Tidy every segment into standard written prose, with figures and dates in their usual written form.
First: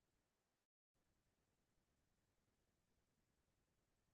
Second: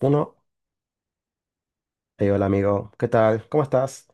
Uno, hola amigo, ¿qué tal? ¿Cómo estás?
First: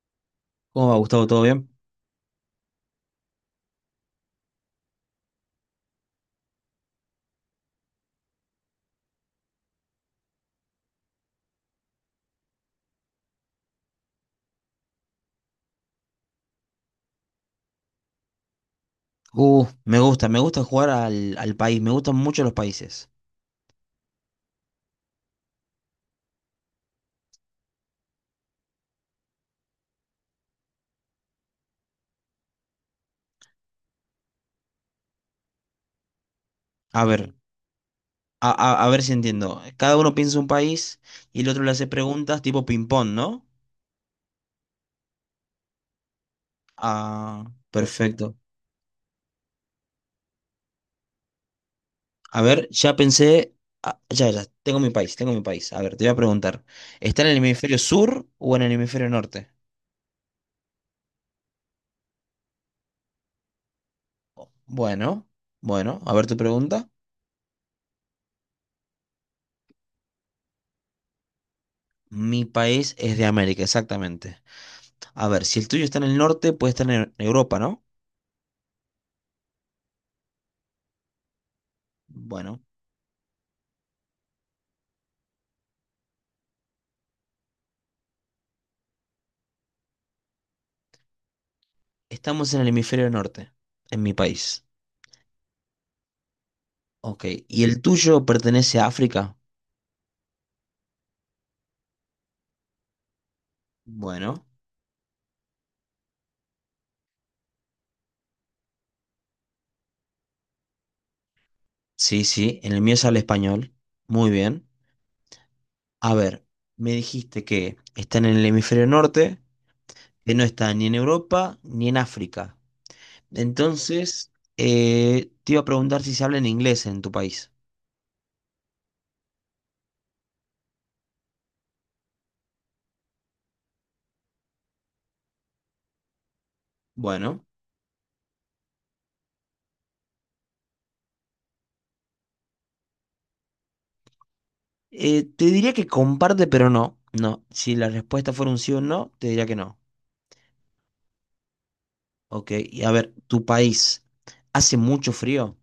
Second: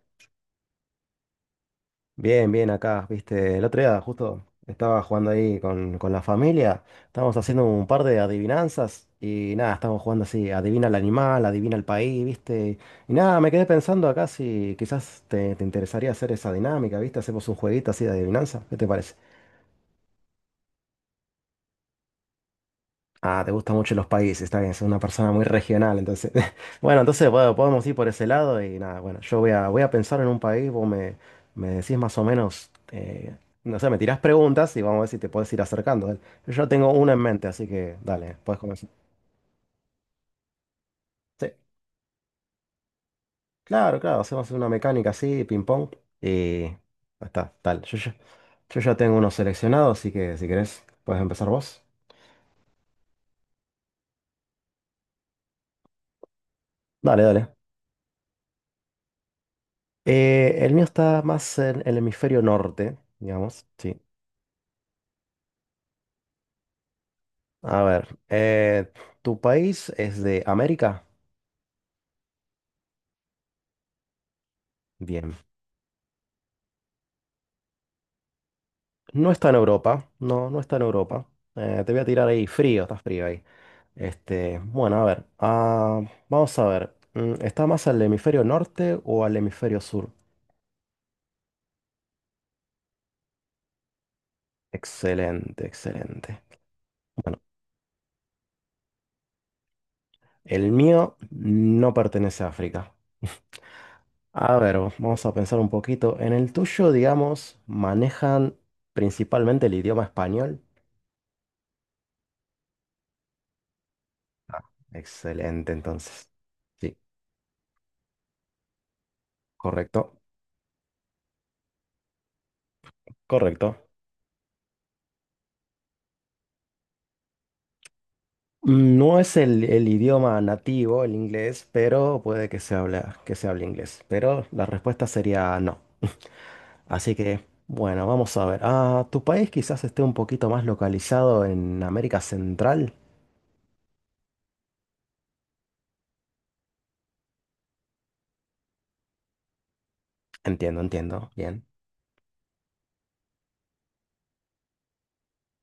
¿Cómo va, Gustavo? ¿Todo bien? Bien, bien acá, viste, el otro día justo estaba jugando ahí con la familia, estábamos haciendo un par de adivinanzas y nada, estábamos jugando así, adivina el animal, adivina el país, viste, y nada, me quedé pensando acá si quizás te interesaría hacer esa dinámica, viste, hacemos un jueguito así de adivinanza, ¿qué te parece? Me gusta jugar al, al país, me gustan mucho los países. Ah, te gustan mucho los países, está bien, es una persona muy regional, entonces. Bueno, entonces bueno, podemos ir por ese lado y nada, bueno, voy a pensar en un país, vos me, me decís más o menos, no sé, me tirás preguntas y vamos a ver si te puedes ir acercando. Yo tengo A una en ver, mente, así que dale, a, puedes a- comenzar. a ver si entiendo. Cada uno piensa un país y Sí, el otro le hace preguntas tipo ping-pong, ¿no? claro, hacemos una mecánica así, ping-pong, y ya Ah, está, tal. Perfecto. Yo ya tengo unos seleccionados, así que si querés, puedes empezar vos. A ver, ya pensé, ah, ya, ya, tengo mi país, tengo mi país. A ver, te voy a preguntar, Dale, ¿está en el dale. hemisferio sur o en el hemisferio norte? El mío está más en el hemisferio norte, digamos, sí. Bueno, bueno, a ver tu pregunta. A ver, ¿tu país es de América? Mi país es de América, exactamente. A Bien. ver, si el tuyo está en el norte, puede estar en Europa, ¿no? No está en Europa, no está en Europa. Te voy a tirar ahí Bueno. frío, está frío ahí. Este, bueno, a ver, vamos a ver. ¿Está más al hemisferio norte o al hemisferio sur? Estamos en el hemisferio norte, en mi país. Excelente, excelente. Ok. Bueno, ¿Y el tuyo pertenece a África? el mío no pertenece a África. Bueno, A ver, vamos a pensar un poquito. En el tuyo, digamos, manejan principalmente el idioma español. sí, sí. En el mío se habla español. Muy bien. Excelente, A entonces. ver, me Sí. dijiste que están en el hemisferio norte, Correcto, que no está ni en Europa ni en África. correcto. Entonces, te iba a preguntar si se habla en inglés en tu país. No es el idioma nativo, el inglés, pero puede que se habla, que se hable inglés. Pero la respuesta sería no. Así que, Bueno, bueno, vamos a ver. Ah, tu país quizás esté un poquito más localizado en América Central. Te diría que comparte, pero no. No. Si la respuesta fuera un sí o un no, te diría que no. Entiendo, entiendo. Bien. Ok. Y a ver, ¿tu país hace mucho frío?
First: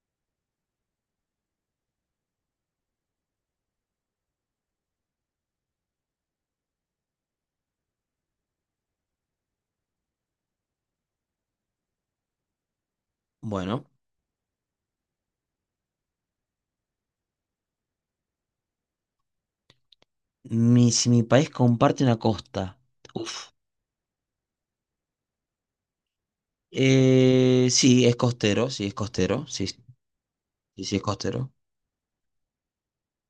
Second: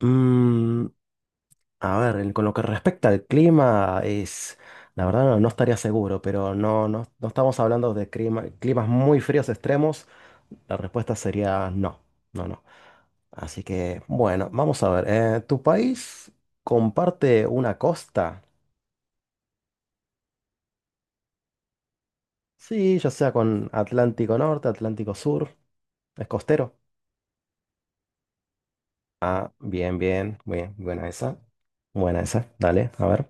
Mm, A ver, con lo que respecta al clima, es, la verdad no, no estaría seguro, pero no, no, no estamos hablando de climas muy fríos extremos. La respuesta sería no, no, no. Así Bueno, que, bueno, vamos a ver. ¿Tu país comparte una costa? mi, si mi país comparte una costa. Sí, ya sea Uf. con Atlántico Norte, Atlántico Sur, es costero. Sí, es costero, sí, es costero, Ah, sí, bien, sí, bien, bien, sí, es buena esa. costero. Buena esa, dale, a ver.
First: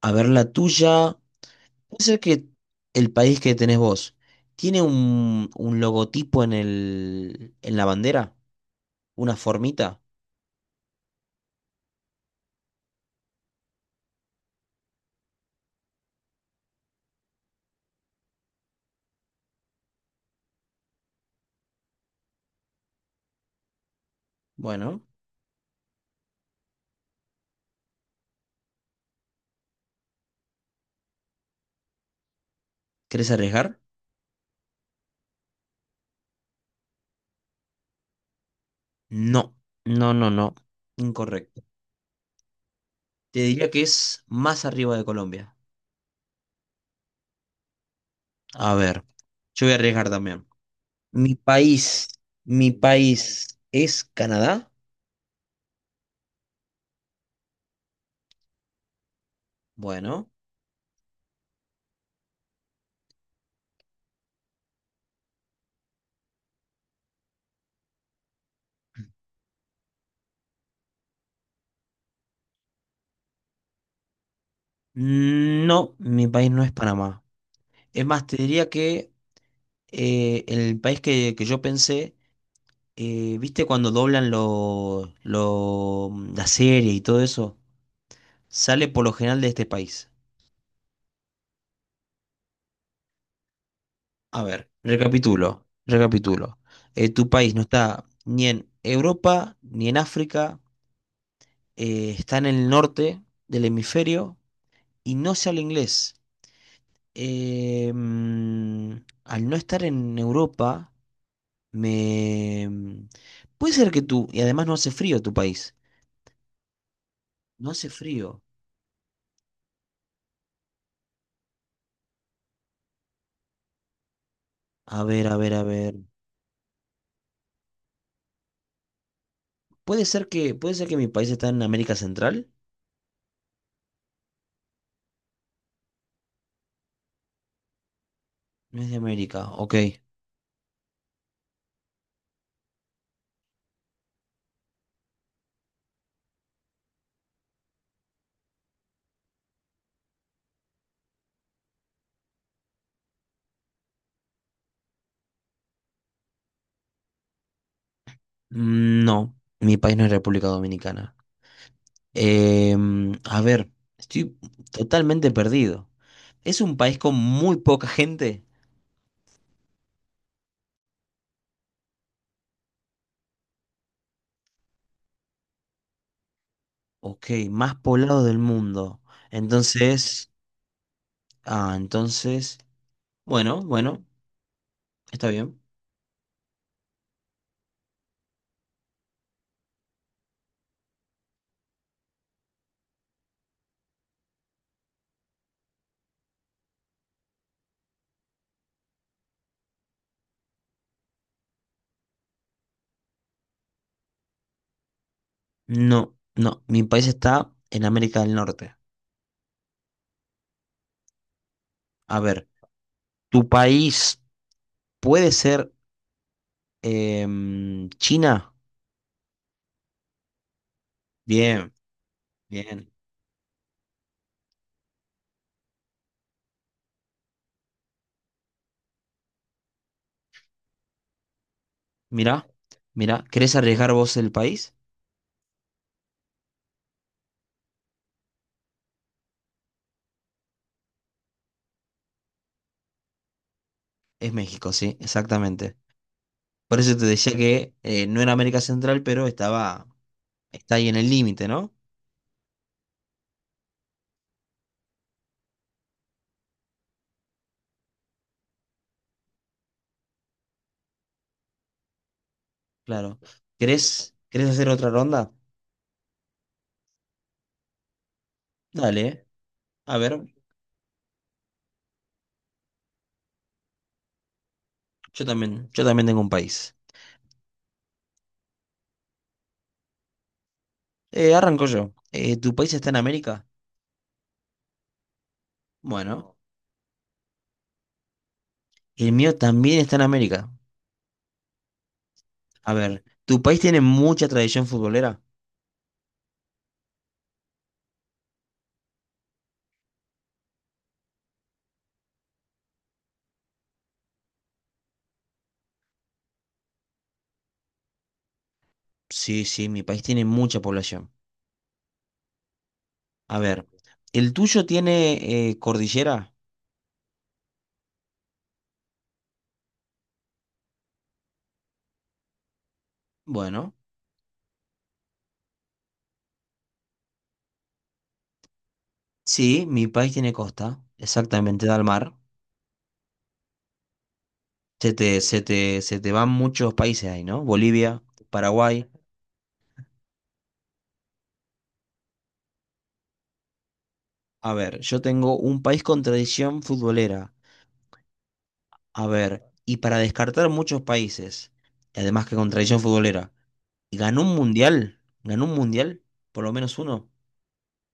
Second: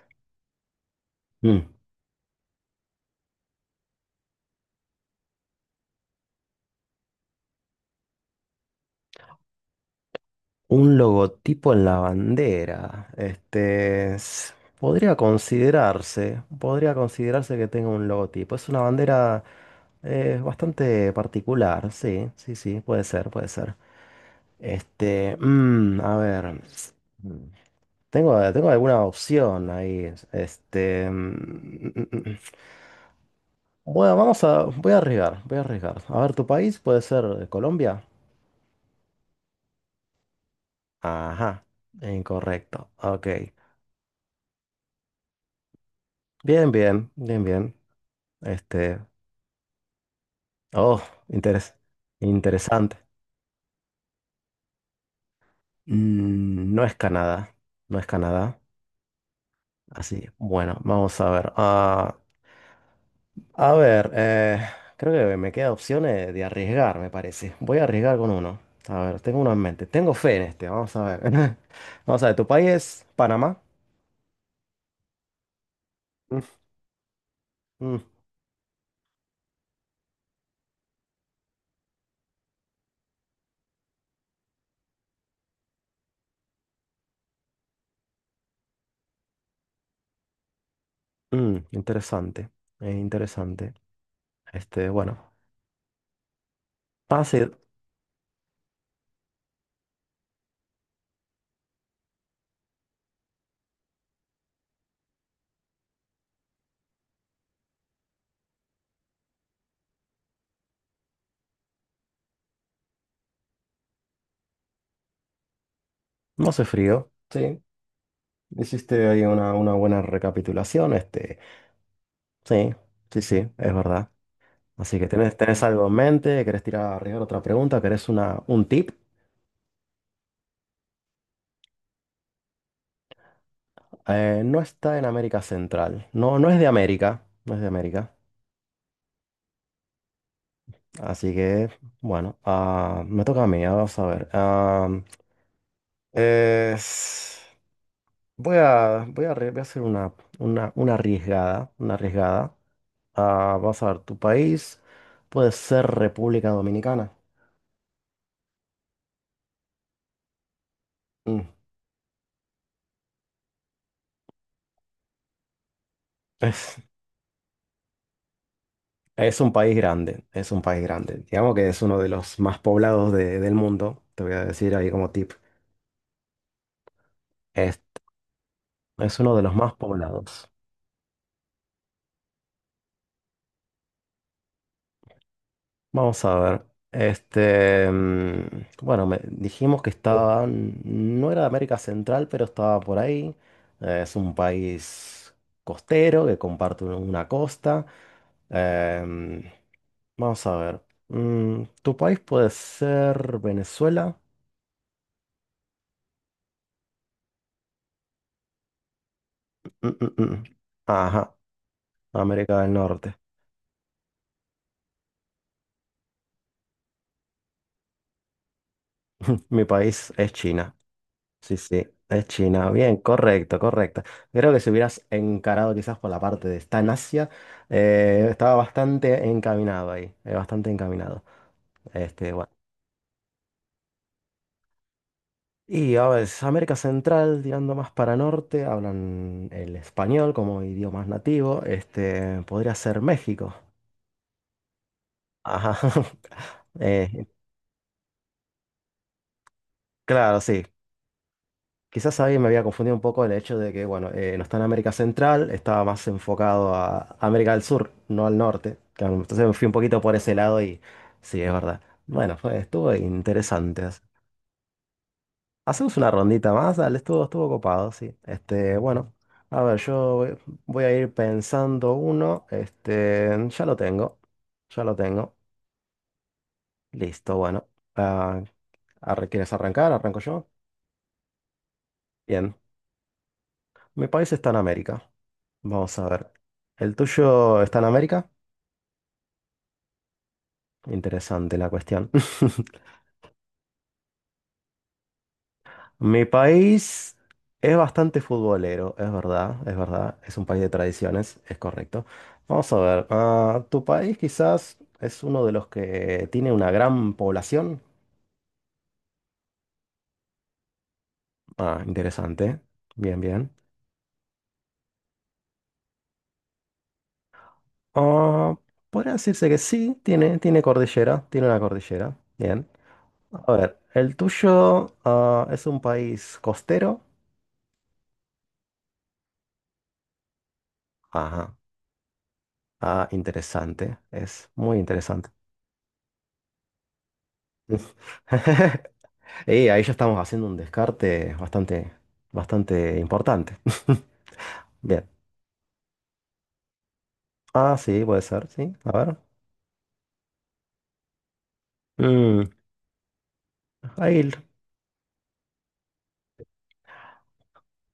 A ver, la tuya, Mm. puede ser que el país que tenés vos tiene un logotipo en el, en la bandera, una formita. Un logotipo en la bandera. Podría considerarse que tenga un logotipo. Es una bandera bastante particular, sí, sí, sí, puede ser, puede ser. Bueno, A ver, mm, tengo, tengo alguna opción ahí. ¿Querés arriesgar? Bueno, vamos a, voy a arriesgar, voy a arriesgar. A ver, tu país puede ser Colombia. No, no, no, no, incorrecto. Ajá, incorrecto. Ok. Te diría que es más arriba de Colombia. Bien, bien, bien, bien. A Este, ver, yo voy a arriesgar también. oh, Mi interes- país, mi interesante. país es Canadá. No es Canadá, no es Canadá. Así, Bueno, bueno, vamos a ver. Ah, a ver, creo que me queda opciones de arriesgar, me parece. Voy a arriesgar con uno. A ver, tengo uno en mente. Tengo fe en este, vamos a ver. Vamos a ver, ¿tu país es Panamá? no, mi Mm. país no es Panamá. Mm, Es más, te diría que el país que yo pensé, viste cuando doblan lo, la serie y todo eso, sale por lo general de este país. Interesante, interesante. A ver, Este, bueno, recapitulo, recapitulo. Tu hace, país no está ni en Europa ni en África, está en el norte del hemisferio y no se habla inglés. eh, mm, Al no estar en Europa, me... mm, puede ser que tú, y además no hace frío tu país, no hace frío. Sí, no hace frío. hiciste ahí una buena recapitulación. Este, sí, sí, sí, es verdad. Así A que ver, tenés, a ver, tenés a algo en ver. mente, querés tirar arriba otra pregunta, querés una, un tip. Puede ser que mi país está en América Central, No está en América Central. No, no es de América. No es de América. no es de América, ok. Así que, bueno, ah, me toca a mí, ah, vamos a ver. Ah, es- voy a, voy a hacer una arriesgada. Una arriesgada. Ah, vas a ver, tu país puede ser República Dominicana. No, mi país no es República Dominicana. Mm, A ver, estoy totalmente perdido. Es un es- país con muy poca gente, Es un país grande, es un país grande. Digamos que es uno de los más poblados del mundo. Te voy a decir ahí como tip. ok, más Es, poblado del mundo. es uno de los más Entonces, poblados. Entonces... Bueno, bueno, está bien. Vamos a ver. Bueno, dijimos que estaba, no era de América Central, pero estaba por ahí. Es un país costero que comparte una costa. Em, vamos a ver. Mm, ¿tu país puede ser Venezuela? No, no, mi país está en América del Norte. Mm, mm, mm. Ajá, A ver, América del Norte. ¿tu país puede ser China? Mi país es China. Sí, Bien, sí, es China. bien. Bien, correcto, correcto. Creo que si hubieras encarado quizás por la parte de está en Asia, estaba bastante encaminado ahí, bastante encaminado. Este, Mirá, bueno. mirá, ¿querés arriesgar vos el país? Y a ver, es América Central, tirando más para norte, hablan el español como idioma nativo. Este, podría ser México. Es México, sí, exactamente. Ajá. Por eso te Eh, decía que no era América Central, pero estaba, claro, sí. está ahí en el límite, ¿no? Quizás ahí me había confundido un poco el hecho de que, bueno, no está en América Central, estaba más enfocado a América del Sur, no al norte. Claro, entonces me fui un poquito por ese lado y sí, es verdad. Bueno, fue, estuvo Claro. interesante. ¿Querés, querés hacer otra ronda? Hacemos una rondita más, dale, estuvo, estuvo copado, sí. Este, bueno, Dale, a ver, a yo ver, voy, voy a ir pensando uno, este, ya lo tengo, yo también tengo un país. listo, bueno. Ah, ¿quieres arrancar? Arranco yo. Arranco yo. Bien, ¿Tu país está en América? mi país está en América. Vamos a ver. Bueno, ¿El tuyo está en América? el mío también está en América. Interesante la cuestión. A ver, ¿tu país tiene mucha tradición futbolera? Mi país es bastante futbolero, es verdad, es verdad. Es un país de tradiciones, es correcto. Vamos a ver. ¿Tu país quizás es uno de los que tiene una gran población? Sí, sí, mi país tiene mucha población. Ah, interesante. Bien, A bien. ver, ¿el tuyo tiene cordillera? Ah, podría decirse que sí, tiene, tiene cordillera, tiene una cordillera. Bien. A Bueno, ver, ¿el tuyo, ah, es un país costero? sí, mi país tiene costa, Ajá. exactamente, da al mar. Ah, interesante. Es muy Se te, interesante. se te, se te van muchos países ahí, ¿no? Bolivia, Paraguay. Y ahí ya estamos haciendo un descarte bastante, bastante importante. A ver, yo Bien. tengo un país con tradición futbolera. Ah, sí, puede ser, sí. A A ver. ver, y para descartar muchos países, y además que Mm, con tradición futbolera, ahí, ¿ganó un mundial? ¿Ganó un mundial? ¿Por lo menos uno?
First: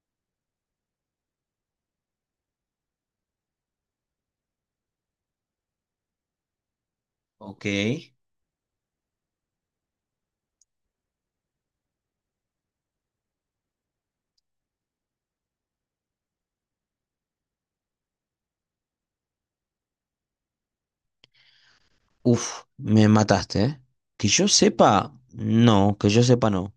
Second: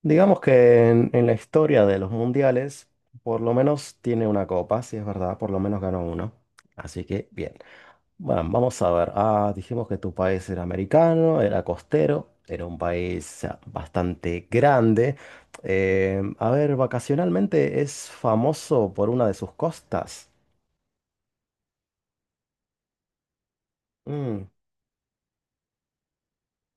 digamos que en la historia de los mundiales, por lo menos tiene una copa, si es verdad, por lo menos ganó uno. Así que, bien. Ok. Bueno, vamos a ver. Ah, dijimos que tu país era americano, era costero, era un país ah, bastante grande. A ver, vacacionalmente es famoso por una de sus costas. Uf, me mataste, ¿eh? Que yo Mm, sepa, no, que yo sepa, no.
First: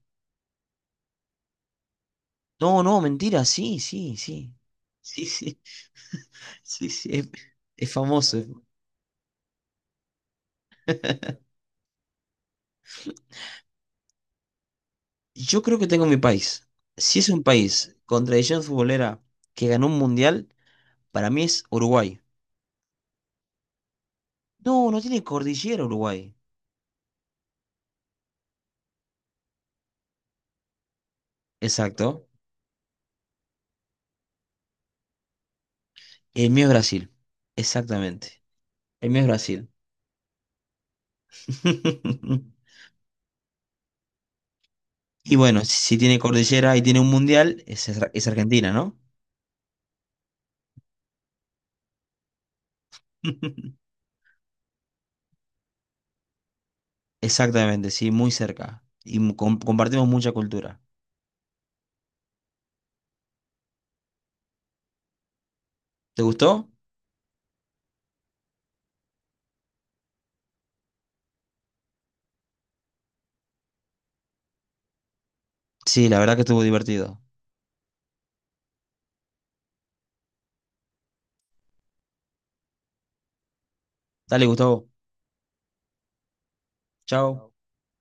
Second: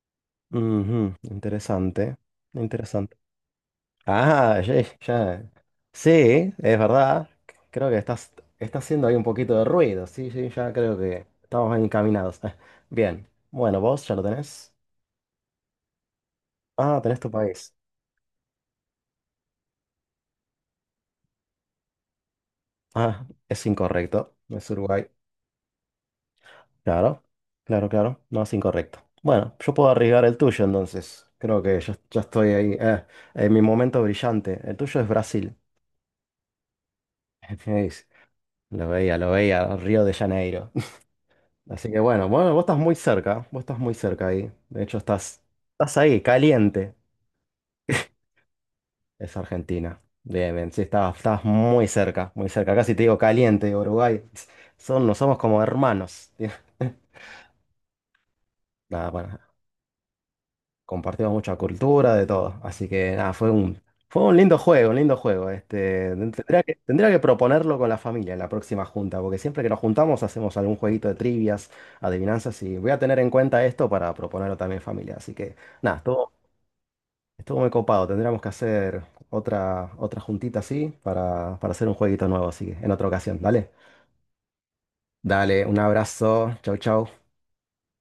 interesante, No, no, interesante. mentira, sí, sí, sí. Ah, ya, Sí, ya. sí, Sí, es sí, sí, verdad. Creo es que estás, famoso. está haciendo ahí un poquito de ruido. Sí, sí, ya creo que estamos encaminados. Bien, bueno, vos ya lo tenés. Yo creo que tengo mi país. Ah, tenés Si es tu un país. país con tradición futbolera que ganó un mundial, para mí es Uruguay. Ah, es incorrecto. Es No, no Uruguay. tiene cordillera Uruguay. Claro, claro, claro. No es incorrecto. Bueno, yo puedo arriesgar el tuyo entonces. Creo que ya, ya Exacto. estoy ahí. Eh, en mi momento brillante. El tuyo es Brasil. El mío es Brasil, ¿Veis? exactamente. Lo El veía, mío es lo Brasil. veía. Río de Janeiro. Así que bueno, bueno, vos estás muy cerca. Vos estás muy cerca ahí. De hecho, Y estás, bueno, si, estás si tiene ahí, cordillera y caliente. tiene un mundial, es, es Argentina, ¿no? Es Argentina. Bien, bien. Sí, estás, estás muy cerca, muy cerca. Casi te digo caliente, Uruguay. Son, no somos como hermanos. Exactamente, sí, muy cerca. Nada, Y bueno, compartimos mucha cultura. compartimos mucha cultura, de todo. Así que nada, fue un lindo juego, un lindo juego. Este, ¿Te gustó? Tendría que proponerlo con la familia en la próxima junta, porque siempre que nos juntamos hacemos algún jueguito de trivias, adivinanzas, y voy a tener en cuenta esto para proponerlo también en familia. Así que nada, Sí, la estuvo, verdad que estuvo divertido. estuvo muy copado. Tendríamos que hacer otra, otra juntita así para hacer un jueguito nuevo, así que en otra ocasión, dale. Dale, Gustavo. Dale, un abrazo. Chau, chau. Chao.